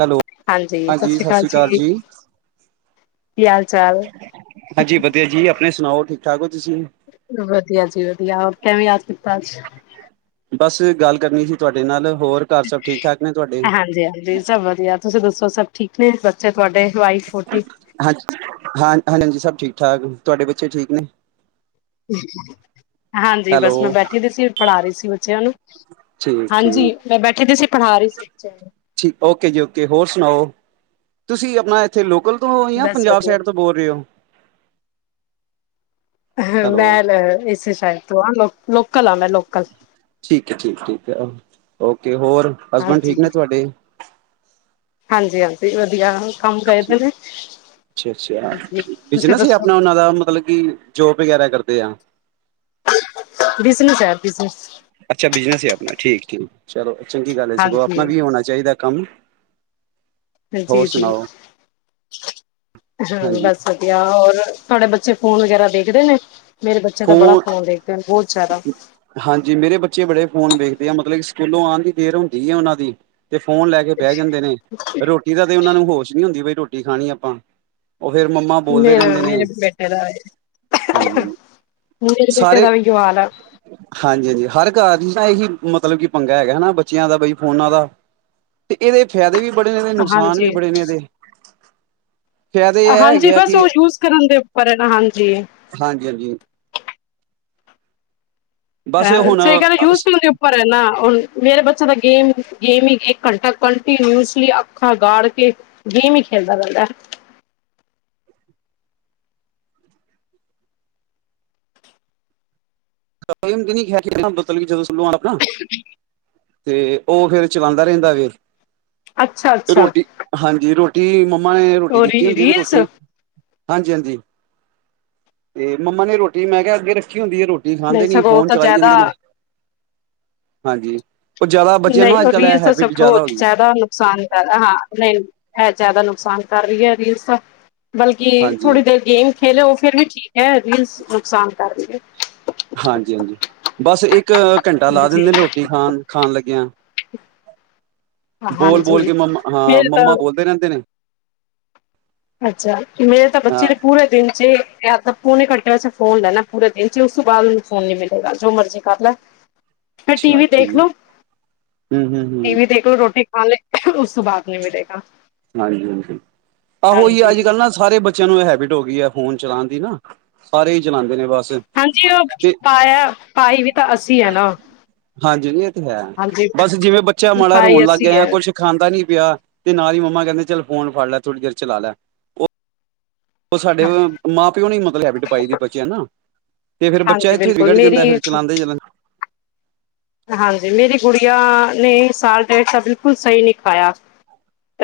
Hello ਹਾਂਜੀ ਸਤਿ ਸ੍ਰੀ ਅਕਾਲ ਜੀ ਕੀ ਹਾਲ ਚਾਲ? ਹਾਂਜੀ ਵਧਆ ਜੀ ਆਪਣੇ ਸੁਣਾਓ ਠੀਕ ਠਾਕ ਹੋ ਤੁਸੀਂ ਵਧੀਆ ਜੀ ਵਧੀਆ ਕਿਵੇਂ ਯਾਦ ਕੀਤਾ ਅੱਜ ਬਸ ਗੱਲ ਕਰਨੀ ਸੀ ਤੁਹਾਡੇ ਨਾਲ ਹੋਰ ਘਰ ਸਭ ਠੀਕ ਠਾਕ ਨੇ ਤੁਹਾਡੇ ਹਾਂਜੀ ਹਾਂਜੀ ਸਭ ਵਧੀਆ ਤੁਸੀਂ ਦੱਸੋ ਸਭ ਠੀਕ ਨੇ ਬੱਚੇ ਤੁਹਾਡੇ ਵਾਈੋਟੀ ਹਾਂਜੀ ਹਾਂ ਹਾਂਾਂਜੀ ਸਭ ਠੀਕ ਠਾਕ ਤੁਹਾਡੇ ਬੱਚੇ ਠੀਕ ਨੇ ਹਾਂਜੀ ਹੈਲੋ ਬਸ ਮੈਂ ਬੈਠੀ ਰ ਸੀ ਪੜ੍ਹਾ ਰਹੀ ਸੀ ਬੱਚਿਆਂ ਨੂੰ ਠੀਕ ਹਾਂਜੀ ਠੀਕ ਮੈਂ ਬੈਠੀ ਦੀ ਸੀ ਪੜ੍ਹਾ ਰਹੀ ਸੀ ਬੱਚ ਠੀਕ ਓਕੇ ਜੀ ਓਕੇ ਹੋਰ ਸੁਣਾਓ ਤੁਸੀਂ ਆਪਣਾ ਇੱਥੇ ਲੋਕਲ ਤੋਂ ਜਾਂ ਬਸ ਪੰਜਾਬ ਵਧੀਆ ਸਾਈਡ ਤੋਂ ਬੋਰਓ ਮੈਂ ਇਸੇ ਸ਼ਾਇਦ ਤੋਂ ਆ ਲੋਕਲ ਆ ਮੈਂ ਲੋਕਲ ਠੀਕ ਹੈ ਠੀਕ ਠੀਕ ਹੈ ਓਕੇ ਹੋਰ ਹਸਬੈਂਡ ਠੀਕ ਨੇ ਤੁਹਾਡੇ ਹਾਂਜੀ ਹਾਂਜੀ ਵਧੀਆ ਕੰਮ ਗਏ ਦੇ ਨੇ ਅਛਾ- ਅਛਾ ਹਾਂਜੀ, ਵਿਚ ਤੁਸੀਂ ਨਾ ਸੀ ਦੱਸੋ? ਆਪਣਾ ਉਹਨਾ ਦਾ ਮਤਲਬ ਜੋਬ ਵਗੈਰਾ ਕਰਦੇ ਆ ਬਿਜਨਸ ਹੈ ਬਿਜਨਸ ਅਛਾ ਬਿਜਨਸ ਹੈ। ਆਪਣਾ ਠੀਕ- ਠੀਕ ਚਲੋ ਚਗੀ ਗਲ ਹੈ। ਸਗੋ ਆਪਣਾ ਹਾਂਜੀ, ਵੀ ਹੋਣਾ ਚਾਹੀਦਾ ਕਮ ਹੋਰ ਜੀ-ਜੀ। ਸੁਣਾਓ ਹਾਂ ਹਾਂਜੀ ਬਸ ਵਧੀਆ ਹੋਰ ਤੁਹਾਡੇ ਬੱਚੇ ਫੋਨ ਵਗੈਰਾ ਦੇਖਦੇ ਨੇ ਮੇਰੇ ਬੱਚਿਆਂ ਤਾਂ ਬੜਾ ਫੋਨ ਫ਼ੋਨ ਦੇਖਦੇ ਹਨ ਬਹੁਤ ਜ਼ਿਆਦਾ ਹਾਂਜੀ ਮੇਰੇ ਬੱਚੇ ਬੜੇ ਫ਼ੋਨ ਵੇਖਦੇ ਆ ਮਤਲਬ ਕਿ ਸਕੂਲੋ ਆਉਣ ਦੀ ਦੇਰ ਹੁੰਦੀ ਹੈ। ਉਹਨਾਂ ਦੀ ਤੇ ਫੋਨ ਲੈ ਕੇ ਬਹਿ ਜਾਂਦੇ ਨੇ ਰੋਟੀ ਦਾ ਤੇ ਉਹਨਾ ਨੂੰ ਹੋਸ਼ ਨ ਹੁੰਦੀ ਬਈ ਰੋਟੀ ਖਾਣੀ ਆਪਾ ਉਹ ਫੇਿਰ ਮੰਮਾ ਬੋਲਦੇ ਮੇਰੇ ਰਹਿੰਦੇ ਨੇ ਮੇਰੇ ਹਾਂਜੀ ਰੇ ਪਠੇ ਸਾਰੇ ਦਾ ਵੀਗੀ ਆਾਲ ਹਾਂਜੀ ਹਾਂਜੀ ਹਰ ਘਰ ਦੀ ਨਾ ਇਹੀ ਮਤਲਬ ਕੀ ਪੰਗਾ ਹੈਗਾ ਹਨਾ ਬੱਚਿਆਂ ਦਾ ਬਈ ਫੋਨਾਂ ਦਾ ਤੇ ਇਹਦੇ ਫਾਇਦੇ ਵੀ ਬੜੇ ਨੇ ਇਹਦੇ ਨੁਕਸਾਨ ਵੀ ਹਾਂਜੀ ਬੜੇ ਨੇ ਇਹਦੇ ਫਾਇਦੇ ਇਹ ਹਾਂਜੀ ਹੈਗੇ ਆ ਬਸ ਕਿ ਉਹ ਯੂਜ ਕਰਨ ਦੇ ਉਪਰ ਹੈ। ਨਾ ਹਾਂਜੀ ਹਾਂਜੀ- ਹਾਂਜੀ ਬਸ ਇਹਦਾ ਹੁਣ ਯੂਜ਼ ਪਰ ਹੈ। ਨਾ ਮੇਰੇ ਬੱਚੇ ਦਾ ਗੇਮ ਗੇਮਿਗ ਇਕ ਘਂਟਾ ਕੰਟੀਨਿਸਲੀ ਅੱਖਾਂ ਗਾੜ ਕੇ ਗੇਮ ਹੀ ਖੇਲਦਾ ਰਹਿੰਦਾ ਕਿ ਨ ਬਤਲ ਜਦੋ ਸੁ ਆਪਣਾ ਤੇ ਉਹ ਫੇਰ ਚਲਾਉਦਾ ਰਹਿਦਾ ਫਿਰ ਅਛਾ- ਅਛਾ ਹਾਂਜੀ ਰੋਟੀ ਮੰਮਾ ਨੇ ਰੋਟੀ ਰੀ ਦਿਤੀ ਹੁਦੀ ਤੇ ਰੀਲਸ ਰੋਟੀ ਹਾਂਜੀ ਹਾਂਜੀ ਅਤੇ ਮੰਮਾ ਨੇ ਰੋਟੀ ਮੈ ਕਿਹਾ ਅਗੇ ਰਖੀ ਹੁੰਦੀ ਹੈ। ਰੋਟੀ ਤੇ ਨਹੀਂ ਖਾਂਦੇ ਨੀ ਸਗੋਂ ਉਹ ਫੋਨ ਤਾਂ ਚਲਾਈ ਜਾਦੇ ਜ਼ਿਆਦਾ ਨੇ ਹਾਂਜੀ ਉਹ ਜ਼ਿਆਦਾ ਬੱਚਿਆਂ ਨੂੰ ਅੱਜ ਨਹੀਔਰ ਕੱਲ੍ਹ ਇਹ ਤਾਂ ਸਭ ਹੈਬਿਟ ਬਹੁਤ ਹੋ ਗਈ ਜ਼ਿਆਦਾ ਨੁਕਸਾਨ ਹਾਂ ਨਹੀਂ ਇਹ ਜ਼ਿਆਦਾ ਨੁਕਸਾਨ ਕਰ ਰਹੀ ਹੈ। ਰੀਲ ਦਾ ਬਲਕਿ ਹਾਂਜੀ ਥੋੜ੍ਹੀ ਹਾਂਜੀ ਦੇਰ ਗੇਮ ਖੇਲੇ ਉਹ ਫੇਰ ਵੀ ਠੀਕ ਹੈ। ਰੀਲ ਨੁਕਸਾਨ ਕਰ ਹੈ। ਹਾਂਜੀ ਹਾਂਜੀ ਬਸ ਇੱਕ ਘੰਟਾ ਲਾ ਦਿਦੇ ਨੇ ਰੋਟੀ ਖਾਣ- ਖਾਣ ਲਗਿਆ [unintelligible] ਬੋਲ ਬੋਲ ਕੇ ਮੰਮਾ ਹਾਂ ਮੰਮਾ ਬੋਲਦੇ ਰਹਿਦੇ ਨੇ ਅਛਾ ਮੇਰੇ ਤਾਂ ਬੱਚੇ ਹਾਂ ਨੇ ਪੂਰੇ ਦਿਨ 'ਚ ਘਟਿਆਂ 'ਚ ਫੋਨ ਲੈਣਾ ਪੂਰੇ ਦਿਨ 'ਚ ਉਸ ਤੋਂ ਬਾਅਦ ਨੂੰ ਫੋਨ ਨੀ ਮਿਲੇਗਾ ਜੋ ਮਰਜ਼ੀ ਕਰ ਲੈ ਫਿਰ ਟੀ ਅੱਛਾ ਵੀ ਠੀਕ ਦੇਖ ਲੋ ਹਮ ਹਮ ਟੀ ਹਮ ਵੀ ਦੇਖ ਰੋਟੀ ਖਾ ਲ ਉਸ ਤੋਂ ਬਾਅਦ ਨਹੀ ਮਿਲੇਗਾ ਹਾਂਜੀ ਹਾਂਜੀ ਆ ਉ ਹੀ ਹਾਂਜੀ ਅਜ ਕਲ ਨਾ ਸਾਰੇ ਬੱਚਿਆਂ ਨੂੰ ਇਹ ਹੈਬਿਟ ਹੋ ਗਈ ਹੈ। ਫੋਨ ਚਲਾਉਣ ਦੀ ਨਾ ਸਾਰੇ ਹੀ ਚਲਾਉਦੇ ਨੇ ਬਸ ਹਾਂਜੀ ਉਹ ਤੇ ਪਾਇਆ ਪਾਈ ਵੀ ਤਾਂ ਅਸੀਂ ਹੈ ਨਾ ਹਾਂਜੀ ਜੀ ਇਹ ਤੇ ਹੈ। ਹਾਂਜੀ ਬਸ ਜਿਵੇ ਬੱਚਾ ਮਾੜਾ ਸਫ਼ਾਈ ਰੋਣ ਲਗ ਅੱਸੀਂ ਗਿਆ ਹੈ। ਕੁਛ ਖਾਂਦਾ ਨੀ ਪਿਆ ਤੇ ਨਾਲ ਹੀ ਮੰਮਾ ਕਹਿਦੇ ਚਲ ਫੋਨ ਫੜ ਲੈ ਥੋੜ੍ਹੀ ਦੇਰ ਚਲਾ ਲੈ ਉਹ ਸਾਡੇ ਮਾਂ ਪਿਓ ਨੇ ਮਤਲਬ ਹੈਬਿਟ ਪਾਈ ਦੀ ਬਚੇ ਨਾ ਤੇ ਫੇਰ ਇੱਥੋਂ ਹਾਂਜੀ ਹੀ ਬੱਚਾ ਬਿਲਕੁਲ ਵਿਗੜ ਮੇਰੀ ਜਾਂਦਾ ਫੋਨ ਚਲਾਂਦੇ ਚਲਾਂਦੇ ਹਾਂਜੀ ਮੇਰੀ ਗੁੜੀਆਂ ਨੇ ਸਾਲ ਡੇਟ ਦਾ ਬਿਲਕੁਲ ਸਹੀ ਨਹੀ ਖਾਇਆ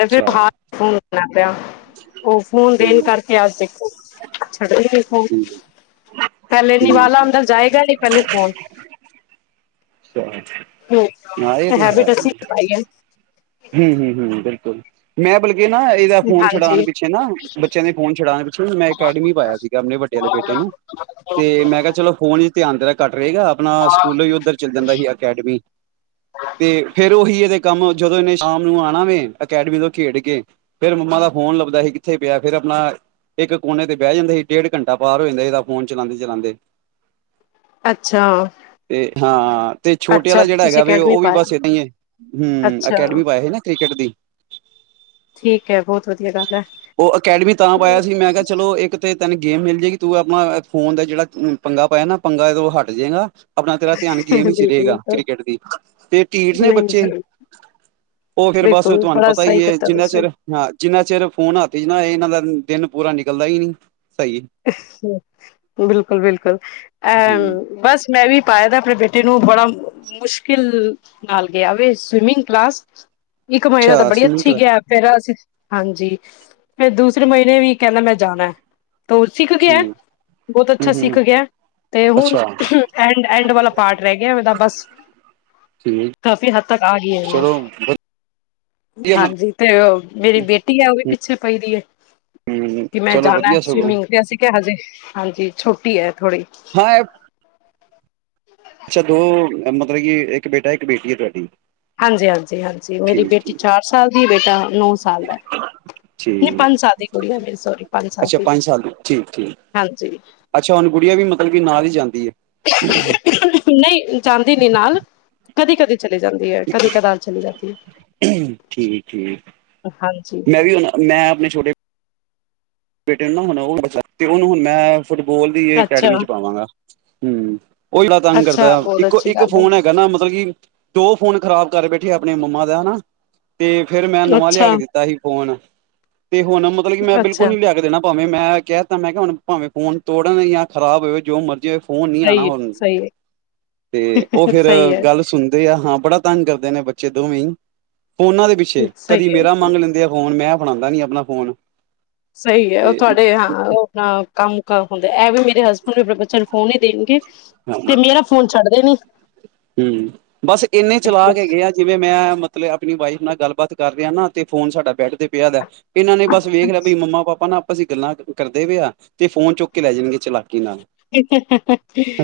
ਅੱਛਾ ਉਹ ਫ਼ੋਨ ਦੇਣ ਠੀਕ ਕਰਕੇ ਅਜ ਦੇਖੋ ਛਡਦੀ ਨਹੀਂ ਫੋਨ ਠੀਕ ਪਹਿਲਾ ਨਿਵਾਲਾ ਠੀਕ ਜਾਏਗਾ ਨਹੀਂ ਅੰਦਰ ਨਾਲ ਹੀ ਫੋਨ ਨਾਲੇ ਇਹ ਤੇ ਹੈ। ਹੈਬਿਟ ਅਸੀਂ ਹੀ- ਪਾਈ ਹੈ ਹੂ- ਹੂ- ਹੂ ਬਿਲਕੁਲ ਮੈਂ ਬਲ ਇਹ ਨਾ, ਇਹਦਾ ਫੋਨ ਛਡਾਉਣ ਹਾਂਜੀ ਪਿੱਛੇ ਨਾ ਬੱਚਿਆਂ ਦੇ ਫੋਨ ਛੁਡਾਉਣ ਪਿੱਛੇ ਨਾ, ਮੈਂ ਅਕੈਡਮੀ ਪਾਇਆ ਸੀਗਾ ਆਪਣੇ ਵੱਡੇ ਆਲੇ ਬੇਟੇ ਨੂੰ। ਤੇ ਮੈਂ ਕਿਹਾ, ਚਲੋ ਫੋਨ ਧਿਆਨ ਤੇਰਾ ਘੱਟ ਰਹੇਗਾ, ਆਪਣਾ ਸਕੂਲ ਹੀ ਉੱਧਰ ਚੱਲ ਜਾਂਦਾ ਸੀ ਅਕੈਡਮੀ, ਤੇ ਫੇਰ ਉਹੀ ਇਹਦੇ ਕੰਮ, ਜਦੋਂ ਇਹਨੇ ਸ਼ਾਮ ਨੂੰ ਆਉਣਾ ਵੈ ਅਕੈਡਮੀ ਤੋਂ ਖੇਡ ਕੇ ਫੇਰ ਮੰਮਾ ਦਾ ਫ਼ੋਨ ਲੱਭਦਾ ਸੀ, ਕਿੱਥੇ ਪਿਆ ਫੇਰ ਆਪਣਾ ਇੱਕ ਕੋਨੇ ਤੇ ਬਹਿ ਜਾਂਦਾ ਸੀ ਡੇਢ ਘੰਟਾ ਪਾਰ ਹੋ ਜਾਂਦਾ ਸੀ ਫੋਨ ਚਲਾਉਦੇ-ਚਲਾਉਦੇ ਅੱਛਾ ਤੇ ਹਾਂ, ਤੇ ਛੋਟੇ ਅੱਛਾ ਵਾਲਾ ਫਿਰ ਜਿਹੜਾ ਤੁਸੀਂ ਹੈਗਾ ਵੈ, ਅਕੈਡਮੀ ਉਹ ਵੀ ਪਾਇਆ ਬਸ ਏਦਾਂ ਹੀ ਹੈ, ਹੂੰ ਅੱਛਾ ਅਕੈਡਮੀ। ਪੇਹੇ ਨਾ ਕ੍ਰਿਕਟ ਦੀ, ਠੀਕ ਹੈ, ਬਹੁਤ ਵਧੀਆ ਗੱਲ ਹੈ। ਉਹ ਅਕੈਡਮੀ ਤਾਂ ਪਾਇਆ ਸੀ, ਮੈਂ ਕਿਹਾ ਚਲੋ ਇੱਕ ਤੇ ਤੈਨੂੰ ਗੇਮ ਮਿਲ ਜਾਏਗੀ, ਤੂੰ ਆਪਣਾ ਫੋਨ ਦਾ ਜਿਹੜਾ ਪੰਗਾ ਪਾਇਆ ਨਾ ਪੰਗਾ ਹਟ ਜਾਏਗਾ ਆਪਣਾ ਤੇਰਾ ਧਿਆਨ ਗੇਮ ਹੀ ਚ ਬਿਲਕੁਲ ਰਹੇਗਾ ਕ੍ਰਿਕਟ ਦੀ ਪਰ ਢੀਠ ਨੇ ਨਹੀਂ ਬੱਚੇ ਜ਼ਰੂਰ ਉਹ ਫੇਰ ਬਸ ਬਿਲਕੁਲ ਤੁਹਾਨੂੰ ਬੜਾ ਪਤਾ ਸਹੀ ਹੀ ਕੀਤਾ ਜਿਨਾ ਤੁਸੀਂ ਚਿਰ- ਹਾਂ ਜਿਨਾ ਚਿਰ ਫੋਨ ਆ ਤੇ ਨਾ ਇਹਨਾਂ ਦਾ ਦਿਨ ਪੂਰਾ ਨਿਕਲਦਾ ਹੀ ਨੀ ਸਹੀ ਬਿਲਕੁਲ- ਬਿਲਕੁਲ ਹਮ ਅਹ ਬਸ ਮੈ ਵੀ ਪਾਇਆ ਦਾ ਆਪਣੇ ਬੇਟੇ ਨੂੰ ਬੜਾ ਮੁਸ਼ਕਿਲ ਨਾਲ ਗਿਆ ਵੇਂ, ਸਵੀਮਿੰਗ ਕਲਾਸ ਇੱਕ ਮਹੀਨਾ ਤਾਂ ਅੱਛਾ ਬੜੀ ਸਵਿਮਿੰਗ ਅੱਛੀ ਕਲਾ ਗਿਆ। ਫੇਰ ਅਸੀਂ, ਹਾਂਜੀ ਫਿਰ ਦੂਸਰੇ ਮਹੀਨੇ ਵੀ ਕਹਿੰਦਾ ਮੈਂ ਜਾਣਾ। ਸਿੱਖ ਗਿਆ, ਠੀਕ ਬਹੁਤ ਹਮ ਅੱਛਾ ਹਮ ਸਿੱਖ ਗਿਆ। ਤੇ ਹੁਣ ਅੱਛਾ ਐਂਡ-ਐਂਡ ਵਾਲਾ ਪਾਰਟ ਰਹਿ ਗਿਆ ਉਹਦਾ ਬਸ। ਠੀਕ ਕਾਫੀ ਹੱਦ ਤੱਕ ਆ ਗਈ ਹੈ ਇਹਨੂੰ, ਚਲੋ ਵਧੀਆ ਹਮ ਹਾਂਜੀ। ਤੇ ਉਹ ਮੇਰੀ ਬੇਟੀ ਹੈ, ਉਹ ਵੀ ਪਿੱਛੇ ਪੈਂਦੀ ਹੈ ਕਿ ਮੈਂ ਚਲੋ ਜਾਣਾ। ਵਧੀਆ ਸਗੋਂ ਸਵਿਮਿੰਗ ਅਸੀਂ ਕਿਹਾ ਹਜੇ ਹਾਂਜੀ ਛੋਟੀ ਹੈ, ਥੋੜੀ [unintelligible] ਅੱਛਾ ਦੋ, ਮਤਲਬ ਕਿ ਇੱਕ ਬੇਟਾ ਇੱਕ ਬੇਟੀ ਹੈ ਤੁਹਾਡੀ। ਹਾਂਜੀ-ਹਾਂਜੀ-ਹਾਂਜੀ, ਮੇਰੀ ਠੀਕ ਬੇਟੀ ਠੀਕ ਚਾਰ ਸਾਲ ਦੀ ਬੇਟਾ ਨੌ ਸਾਲ ਦਾ। ਠੀਕ ਨਹੀਂ ਪੰਜ ਸਾਲ ਦੀ ਕੁੜੀ ਆਂ ਮੇਰੀ, ਸੋਰੀ ਪੰਜ ਸਾਲ ਅੱਛਾ ਦੀ, ਪੰਜ ਸਾਲ ਠੀਕ ਠੀਕ ਹਾਂਜੀ। ਅੱਛਾ, ਹੁਣ ਗੁੜੀਆ ਵੀ ਮਤਲਬ ਕੀ ਨਾਂਲ ਦੀ ਜਾਂਦੀ ਏ। ਨਹੀਂ ਜਾਂਦੀ ਨੀ ਨਾਲ ਕਦੀ-ਕਦੀ। ਚਲੀ ਜਾਂਦੀ ਹੈ, ਕਦੀ ਕਦਾਰ ਚਲੀ ਜਾਂਦੀ ਹੈ, ਠੀਕ ਠੀਕ ਹਾਂਜੀ ਮੈਂ ਵੀ ਹੁਣ, ਮੈਂ ਆਪਣੇ ਛੋਟੇ ਬੇਟੇ ਨੂੰ ਨਾ ਹੁਣ ਉਹ ਤੇ ਉਹਨੂੰ ਹੁਣ ਮੈਂ ਫੁੱਟਬੋਲ ਦੀ ਅੱਛਾ ਅਕੈਡਮੀ ਚ ਪਾਵਾਂਗਾ, ਹੂੰ ਉਹ ਜਾਦਾ ਤੰਗ ਅੱਛਾ ਕਰਦਾ, ਬਹੁਤ ਅੱਛੀ ਇੱਕੋ-ਇੱਕ ਗੱਲ ਫੋਨ ਹੈ। ਗਾਨਾ ਮਤਲਬ ਕਿ, ਦੋ ਫੋਨ ਖਰਾਬ ਕਰ ਬੈਠੇ ਆ ਆਪਣੇ ਮੰਮਾ ਦਾ ਨਾ, ਤੇ ਫਿਰ ਮੈਂ ਹੈ ਨਵਾਂ ਲਿਆ ਅੱਛਾ ਕੇ ਦਿੱਤਾ ਸੀ ਫੋਨ, ਤੇ ਹੁਣ ਮਤਲਬ ਕਿ ਮੈਂ ਬਿਲਕੁਲ ਅੱਛਾ ਨੀ ਲਿਆ ਕੇ ਦੇਣਾ ਭਾਵੇਂ ਮੈਂ, ਕਹਿ ਦਿੱਤਾ ਮੈਂ ਕਿਹਾ ਹੁਣ ਭਾਵੇਂ ਫੋਨ ਤੋੜਨ ਜਾਂ ਖਰਾਬ ਹੋਵੇ ਜੋ ਮਰਜ਼ੀ ਹੋਵੇ। ਫੋਨ ਨੀ ਆਉਣਾ ਸਹੀ ਹੈ ਹੁਣ, ਸਹੀ ਤੇ ਉਹ ਹੈ ਫਿਰ ਸਹੀ ਹੈ ਗੱਲ ਸੁਣ ਦੇ ਆ ਹਾਂ ਬੜਾ ਤੰਗ ਕਰਦੇ ਨੇ ਬੱਚੇ ਦੋਵੇਂ, ਫੋਨਾਂ ਦੇ ਪਿੱਛੇ ਸਹੀ ਕਦੀ ਹੈ ਮੇਰਾ ਮੰਗ ਲੈਂਦੇ ਆ। ਫੋਨ ਮੈਂ ਫੜਾਦਾ ਨੀ ਆਪਣਾ ਫੋਨ ਸਹੀ ਹੈ, ਉਹ ਤੇ ਤੁਹਾਡੇ ਹਾਂ, ਉਹ ਹ ਕੰਮ ਕ ਹੁੰਦੇ ਇਹ ਵੀ ਮੇਰੇ ਹਸਬੈਂਡ ਹੁਣ ਵੀ ਆਪਣੇ ਬੱਚਿਆਂ ਨੂੰ ਫੋਨ ਨਹੀਂ ਦੇਣਗੇ, ਤੇ ਮੇਰਾ ਫੋਨ ਛੱਡਦੇ ਨੀ। ਹੂੰ, ਬਸ ਇੰਨੇ ਬਿਲਕੁਲ ਚਲਾਕ ਹੈਗੇ ਆ। ਜਿਵੇਂ ਮੈਂ, ਮਤਲਬ ਆਪਣੀ ਵਾਈਫ ਨਾਲ ਗੱਲਬਾਤ ਕਰ ਰਿਹਾ, ਨਾ ਤੇ ਫੋਨ ਸਾਡਾ ਬੈਡ ਤੇ ਪਿਆ ਦਾ। ਇਹਨਾਂ ਨੇ ਬਸ ਵੇਖ ਲਿਆ, ਬਈ ਮੰਮਾ ਪਾਪਾ ਨਾ ਆਪਸ ਚ ਗੱਲਾਂ ਕਰਦੇ ਪਏ ਆ, ਤੇ ਫੋਨ ਚੁੱਕ ਕੇ ਲੈ ਜਾਣਗੇ ਚਲਾ ਕੀ ਨਾਲ,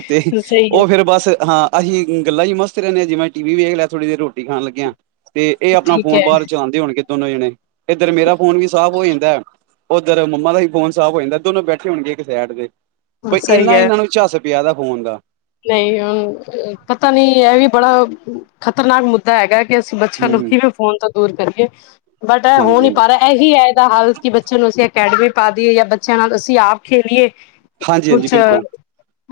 ਤੇ ਸਹੀ ਹੈ ਉਹ ਫਿਰ ਬਸ ਹਾਂ। ਅਸੀਂ ਗੱਲਾਂ ਚ ਹੀ ਮਸਤ ਰਹਿਣੇ ਹਾਂ, ਜਿਵੇ ਟੀ ਵੀ ਵੇਖ ਲਿਆ ਥੋੜੀ ਦੇਰ ਰੋਟੀ ਖਾਣ ਲੱਗਿਆ। ਤੇ ਇਹ ਆਪਣਾ ਠੀਕ ਫੋਨ ਹੈ ਬਾਹਰ ਚਲਾਉਂਦੇ ਹੋਣਗੇ ਦੋਨੋ ਜਾਣੇ, ਇੱਧਰ ਮੇਰਾ ਫੋਨ ਵੀ ਸਾਫ਼ ਹੋ ਜਾਂਦਾ ਹੈ। ਉਧਰ ਮੰਮਾ ਦਾ ਵੀ ਫੋਨ ਸਾਫ ਹੋ ਜਾਂਦਾ, ਦੋਨੋ ਬੈਠੇ ਹੋਣਗੇ ਇਕ ਸੇਡ ਤੇ, ਬ, ਸਹੀ ਇਨਾ ਹੈ ਇਹਨਾਂ ਨੂੰ ਝੱਸ ਪਿਆ ਇਹਦਾ ਫੋਨ ਦਾ, ਨਹੀਂ ਹੁਣ ਪਤਾ ਨਹੀਂ ਇਹ ਵੀ ਬੜਾ ਖ਼ਤਰਨਾਕ, ਹੈਗਾ ਕਿ ਅਸੀਂ ਬੱਚਿਆਂ ਹੂੰ ਨੂੰ ਹੂੰ ਕਿਵੇਂ ਫੋਨ ਤੋਂ ਦੂਰ ਕਰੀਏ, ਬਟ ਇਹ ਹੋ ਹਾਂਜੀ ਨਹੀਂ ਹਾਂਜੀ ਪਾ ਰਿਹਾ। ਇਹੀ ਹੈ, ਇਹਦਾ ਹੱਲ ਕਿ ਬੱਚਿਆਂ ਨੂੰ ਅਸੀਂ ਅਕੈਡਮੀ ਪਾ ਦਈਏ, ਜਾਂ ਬੱਚਿਆਂ ਨਾਲ ਅਸੀਂ ਆਪ ਖੇਲੀਏ। ਹਾਂਜੀ ਹਾਂਜੀ ਕੁਛ ਬਿਲਕੁਲ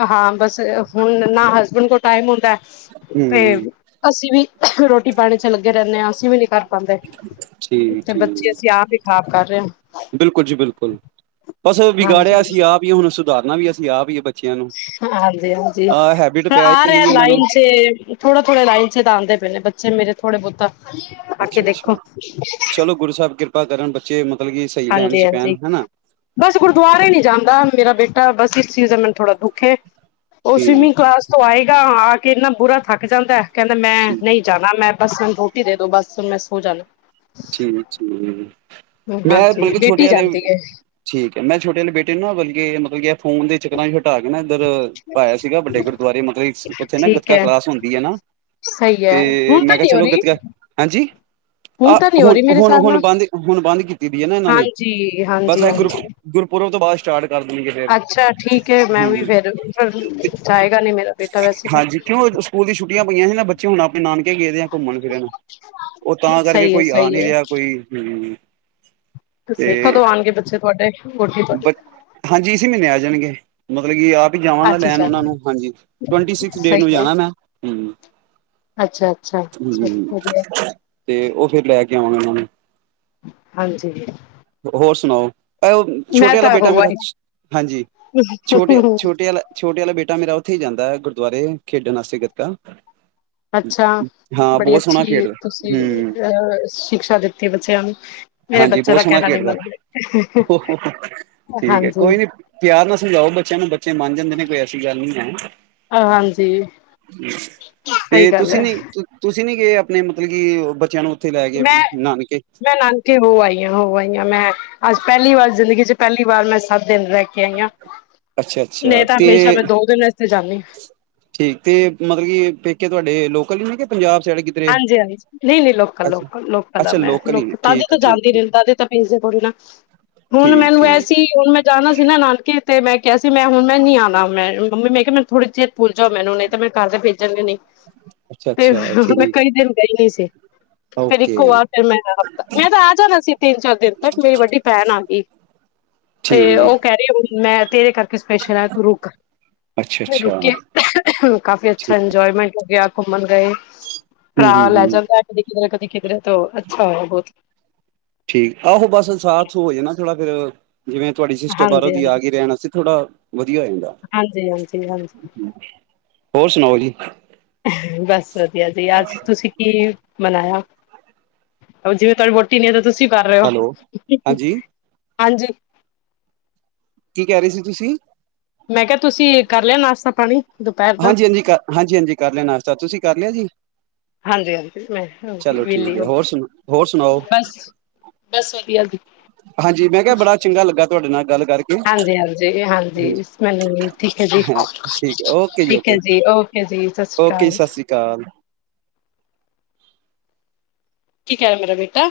ਹਾਂ ਬਸ ਹੁਣ ਨਾ ਹਸਬੈਂਡ ਕੋ ਟਾਈਮ ਹੁਦਾ ਤੇ ਹੂੰ ਅਸੀ ਵੀ ਰੋਟੀ ਪਾਣੀ 'ਚ ਲਗੇ ਰਹਿਦੇ ਹਾਂ, ਅਸੀ ਵੀ ਨੀ ਕਰ ਪਾਦੇ ਠੀਕ ਉਥੇ ਬੱਚੇ ਠੀਕ ਅਸੀ ਆਪ ਹੀ ਖਰਾਬ ਕਰ ਰਹੇ ਹਾਂ ਬਿਲਕੁਲ ਜੀ ਬਿਲਕੁਲ ਬਸ ਵਿਗਾੜਿਆ ਹਾਂਜੀ ਅਸੀ ਆਪ ਹੀਏ ਹੁਣ ਸੁਧਾਰਨਾ ਵੀ ਅਸੀ ਆਪ ਹੀਏ ਹਾਂਜੀ- ਹਾਂਜੀ ਹ ਪੈ ਆ ਹੀ ਰਿਹਾ ਗਈ ਇਹਨਾਂ ਨੂੰ ਲਾਈਨ 'ਚ ਥੋੜੇ- ਥੋੜੇ ਲਾਈਨ 'ਚ ਤਾਂ ਆਉਦੇ ਪਏਦੇ ਬੱਚੇ ਮੇਰੇ ਥੋੜੇ ਬਹੁਤਾ ਆ ਕੇ ਦੇਖੋ ਗੁਰ ਸਾਹਿਬ ਕਿਰਪਾ ਕਰਨ ਬ ਮਤਲਬ ਕੀ ਹਾਂਜੀ-ਹਾਂਜੀ। ਬਸ ਗੁਰਦੁਆਰੇ ਹੀ ਨਹੀਂ ਜਾਦਾ, ਮੇਰਾ ਬੇਟਾ ਬਸ ਇਸ ਚੀਜ਼ ਦਾ ਮੈਨੂੰ ਥੋੜਾ ਦੁੱਖ ਉਹ ਠੀਕ ਸਵੀਮਿੰਗ ਕਲਾਸ ਤੋ ਆਏਗਾ, ਆ ਕੇ ਇਨਾ ਬੁਰਾ ਥਕ ਜਾਦਾ ਕਹਿਦਾ ਮੈ ਠੀਕ ਨਹੀ ਜਾਣਾ ਮੈਂ ਬਸਨੂੰ ਰੋਟੀ ਦੇ ਦੋ ਬਸ ਮੈ ਸੋ ਜਾਣਾ ਠੀਕ-ਠੀਕ ਮੈ ਹਾਂਜੀ ਬਲਕਿ ਬੇਟੀ ਛੋਟੇਆਂ ਨੇ ਜਾਂਦੀ ਹੈ ਠੀਕ ਹੈ, ਮੈ ਛੋਟੇ ਵਾਲੇ ਬੇਟੇ ਨੂੰ ਨਾ ਬਲਿਕੇ ਮਤਲਬ ਕਿ ਫੋਨ ਦੇ ਚਕਰਾਂ ਵੀ ਹਟਾ ਕੇ ਨਾ ਇਧਰ ਪਾਇਆ ਸੀਗਾ ਵਡੇ ਗੁਰਦੁਆਰੇ ਮਤਲਬ ਉਥੇ ਨਾ ਠੀਕ ਗਤਕਾ ਹੈ ਕਲਾਸ ਹੁਦੀ ਹੈ, ਨਾ ਸਹੀ ਹੈ ਤੇ ਹੁਣ ਮੈ ਤਾਂ ਕਿਹਾ ਨੀ ਹੋ ਚਲੋ ਰਹੀ ਗਤਕਾ ਹਾਂਜੀ ਹੁਣ ਆਹ ਤਾਂ ਨੀ ਹੋ ਰਹੀ ਮੇਰੇ ਹੁਣ ਹਿਸਾਬ ਹੁਣ ਨਾਲ ਬੰਦ ਹੁਣ ਬੰਦ ਕੀਤੀ ਦੀ ਹੈ ਨਾ ਇਹਨਾਂ ਨੇ ਹਾਂਜੀ- ਬਸ ਹਾਂਜੀ- ਇਹ ਗੁਰ ਹਾਂਜੀ ਗੁਰਪੁਰਬ ਤੋਂ ਬਾਅਦ ਸਟਾਰਟ ਕਰ ਦੇਣਗੇ ਫੇਰ ਅਛਾ ਠੀਕ ਹੈ। ਮੈ ਵੀ ਹਮ ਫੇਰ ਫ ਤੇ ਜਾਏਗਾ ਨੀ ਮੇਰਾ ਬੇਟਾ ਵੈਸੇ ਤਾਂ ਹਾਂਜੀ ਕਿਉਂ ਸਕੂਲ ਦੀ ਛੁਟੀਆਂ ਪਈਆਂ ਸੀ ਨਾ ਬੱਚੇ ਹੁਣ ਆਪਣੇ ਨਾਨਕੇ ਗਏਦੇ ਆ ਘੁੰਮਣ ਫਿਰਨ ਉਹ ਤਾਂ ਕਰਕੇ ਸਹੀ ਹੈ ਕੋਈ ਆ ਸਹੀ ਨਹੀਂ ਹੈ ਰਿਹਾ ਕੋਈ ਹੂ ਕਦੋ ਆਉਣਗੇ ਬੱਚੇ ਤੁਹਾਡੇ ਗ ਤੁੇ ਬ ਹਾਂਜੀ ਇਸ ਮਹੀਨੇ ਆ ਜਾਣਗੇ ਮਤਲਬ ਕਿ ਆਪ ਹੀ ਜਾਵਾਗਾ ਲੈਣ ਅੱਛਾ ਉਹਨਾ ਨੂੰ ਅੱਛਾ ਹਾਂਜੀ ਟਵੰਟੀ ਸਿਕਸ ਡੇ ਨੂੰ ਸਹੀ ਹੈ ਜਾਣਾ ਐ, ਮੈਂ। ਅੱਛਾ ਅੱਛਾ ਹੂੰ ਵਧੀਆ [unintelligible] ਤੇ ਉਹ ਫਿਰ ਲੈ ਕੇ ਆਉਣੇ ਉਹਨਾਂ ਨੇ ਹਾਂਜੀ ਹੋਰ ਸੁਣਾਓ ਉਹ ਮੈਂ ਛੋਟੇ ਵਾਲਾ ਤਾਂ ਬੇਟਾ ਹੋ ਮੇਰਾ ਆਈ ਹਾਂਜੀ ਛੋਟੇ- ਛੋਟੇ ਵਾਲਾ ਛੋਟੇ ਵਾਲਾ ਬੇਟਾ ਮੇਰਾ ਉਥੇ ਹੀ ਜਾਂਦਾ ਹੈ। ਗੁਰਦੁਆਰੇ ਖੇਡਣ ਵਾਸਤੇ ਗਤਕਾ ਅਛਾ ਬੜੀ ਸੋਹਣਾ ਅਛੀ ਖੇਡਦਾ ਤੁਸੀ ਹੂੰ ਅਹ ਸ਼ਿਕਸ਼ਾ ਦਿਤੀ ਬੱਚਿਆਂ ਨੂੰ ਮੇਰੇ ਬੱਚੇ ਦਾ ਗਤਕਾ ਕਹਿਣਾ ਨਹੀਂ ਖੇਡਦਾ ਮੰਨਦੇ ਠੀਕ ਹੈ ਹਾਂਜੀ ਕੋਈ ਨੀ ਪਿਆਰ ਨਾਲ ਸਮਝਾਓ ਬੱਚਿਆਂ ਨੂੰ ਬੱਚੇ ਮੰਨ ਜਾਦੇ ਨੇ ਕੋਈ ਐਸੀ ਗੱਲ ਨਹੀ ਹੈ। ਹਾਂਜੀ ਸਹੀ ਤੇ ਗੱਲ ਤੁਸੀ ਹੈ ਨੀ- ਤੁਸੀ ਨੀ ਗ ਆਪਣੇ ਮਤਲਬ ਕਿ ਬੱਚਿਆ ਨੂੰ ਉੱਥੇ ਲੈ ਕੇ ਮੈ- ਨਾਨਕੇ ਮੈ ਨਾਨਕੇ ਹੋ ਆਈ ਹਾਂ ਹੋ ਆਈ ਹਾਂ ਮੈ ਅਜ ਪਹਿਲੀ ਵਾਰ ਜ਼ਿਦਗੀ 'ਚ ਪਹਿਲੀ ਵਾਰ ਮੈਂ ਸੱਤ ਦਿਨ ਰਹਿ ਕੇ ਆਈ ਹਾਂ ਅੱਛਾ ਨਹੀ ਅੱਛਾ ਤਾਂ ਤੇ ਹਮੇਸ਼ਾ ਮੈ ਦੋ ਦਿਨ ਇਸੇ ਜਾਦੀ ਠੀਕ ਤੇ ਮਤਲਬ ਕਿ ਪੇਕੇ ਤੁਹਾਡੇ ਲੋਕਲ ਹੀ ਨੇ ਕਿ ਪੰਜਾਬ ਸਾਈਡ ਕਿਧਰੇ ਹਾਂਜੀ- ਹਾਂਜੀ- ਨਹੀ- ਨਹੀ ਲੋਕਲ- ਅੱਛਾ ਲੋਕਲ- ਲੋਕਲ ਆ ਅੱਛਾ ਮੈ ਹੀ ਨੇ ਲੋਕ ਤਦੇ ਠੀਕ ਹੈ ਤਾਂ ਠੀਕ ਜਾਦੀ ਠੀਕ ਰਹਿਦੀ ਤਾਂਦੇ, ਮੈ ਜਾਦੀ ਨਹੀ ਹੁਣ ਠੀਕ ਮੈਨੂੰ ਇਹ ਠੀਕ ਸੀ ਹੁਣ ਮੈਂ ਜਾਣਾ ਸੀ ਨਾ ਨਾਨਕੇ ਤੇ ਮੈ ਕਿਹਾ ਸੀ ਮੈ ਹੁਣ ਮੈ ਨੀ ਆਣਾ ਮੈ ਮੰਮੀ ਮੈਂ ਕਿਹਾ ਮੈਂ ਥੋੜ੍ਹੀ ਚਿਰ ਭੁੱਲ ਜਾਓ ਮੈਨੂੰ ਨਹੀ ਤੇ ਮੇਰੇ ਘਰ ਦੇ ਭੇਜਣਗੇ ਨਹੀ ਅੱਛਾ ਅੱਛਾ ਮੈ ਕਈ ਠੀਕ ਦਿਨ ਗਈ ਨਹੀ ਸੀ। ਫੇਰ ਇਕ ਓਕੇ ਹੋ ਆ ਫਿਰ ਮੈ ਮੈ ਤਾਂ ਆ ਜਾਣਾ ਸੀ ਤਿਨ ਚਾਰ ਦਿਨ ਤੱਕ ਮੇਰੀ ਵਡੀ ਭੈਣ ਆ ਗਈ। ਤੇ ਠੀਕ ਉਹ ਕਹਿ ਰਹੇ ਹੁਣ ਮੈ ਤੇਰੇ ਕਰਕੇ ਸਪੈਸ਼ਲ ਆਈ ਤੂੰ ਰੁਕ ਫਿਰ ਅੱਛਾ-ਅੱਛਾ ਰੁਕ ਕਾਫੀ ਅਛਾ ਠੀਕ ਇੰਜੋਇਮੈਟ ਹੋ ਗਿਆ ਘੁੰਮਣ ਗਏ। ਭਰਾ ਲੈ ਹੂੰ-ਹੂੰ-ਹੂੰ ਜਾਂਲਦਾ ਹੈ। ਕਦੇ ਕਿਧਰੇ ਕਦੇ ਕਿਧਰੇ ਤੋਂ ਅੱਛਾ ਹੋਇ ਬਹੁਤ ਠੀਕ ਆਹੋ ਬਸ ਸਾਥ ਹੋ ਜਾਣਾ ਥੋੜਾ ਫੇਰ ਜਿਵੇਂ ਤੁਹਾਡੀ ਸਿਸਟਰ ਬਾਹਰੋਂ ਹਾਂਜੀ ਦੀ ਆ ਹਾਂਜੀ ਕੇ ਰਹਿਣ ਵਾਤੇ ਥੋੜਾ ਵਧੀਆ ਹੋਏਗਾ। ਹਾਂਜੀ। ਜੀ ਹਾਂਜੀ। ਹੋਰ ਸੁਣਾਓ ਜੀ। ਬਸ ਵਧੀਆ ਜੀ ਅੱਜ ਤੁਸੀਂ ਕੀ ਬਨਾਇਆ ਜਿਵੇਂ ਤੁਹਾਡੀ ਵੋਟੀ ਨੇ ਤਾਂ ਤੁਸੀਂ ਤੁਸੀਂ ਕਰ ਰਹੇ ਹੋ। ਹੈਲੋ ਹਾਂਜੀ। ਕੀ ਕਹਿ ਰਹੇ ਸੀ ਤੁਸੀਂ ਮੈਂ ਕਿਹਾ ਤੁਸੀਂ ਕਰ ਲਿਆ ਨਾਸ਼ਤਾ ਪਾਣੀ। ਦੁਪਹਿਰ ਦਾ ਹਾਂਜੀ-ਹਾਂਜੀ ਕਰ ਹਾਂਜੀ-ਹਾਂਜੀ ਕਰ ਲਿਆ ਨਾਸ਼ਤਾ ਤੁਸੀਂ ਕਰ ਲਿਆ ਜੀ। ਹਾਂਜੀ-ਹਾਂਜੀ ਮੈਂ ਚਲੋ ਠੀਕ ਵਿਹਲੀ ਹੈ ਹੋਰ ਹੋਗੀ ਸੁਣਾ ਹੋਰ ਸੁਣਾਓ ਬਸ ਬਸ ਵਧੀਆ ਜੀ। ਹਾਂਜੀ ਮੈਂ ਕਿਹਾ ਬੜਾ ਚੰਗਾ ਲੱਗਾ ਤੁਹਾਡੇ ਨਾਲ ਗਲ ਕਰਕੇ ਹਾਂਜੀ- ਹਾਂਜੀ- ਹਾਂਜੀ ਮੈਨੂੰ ਠੀਕ ਹੈ। ਜੀ- ਠੀਕ ਓਕੇ ਠੀਕ ਹੈ। ਓਕੇ ਜੀ ਓਕੇ ਜੀ ਸਤਿ ਸ੍ਰੀ ਓਕੇ ਜੀ ਅਕਾਲ ਸਤਿ ਸ੍ਰੀ ਅਕਾਲ ਕੀ ਕਹਿ ਮੇਰੇ ਬੇਟਾ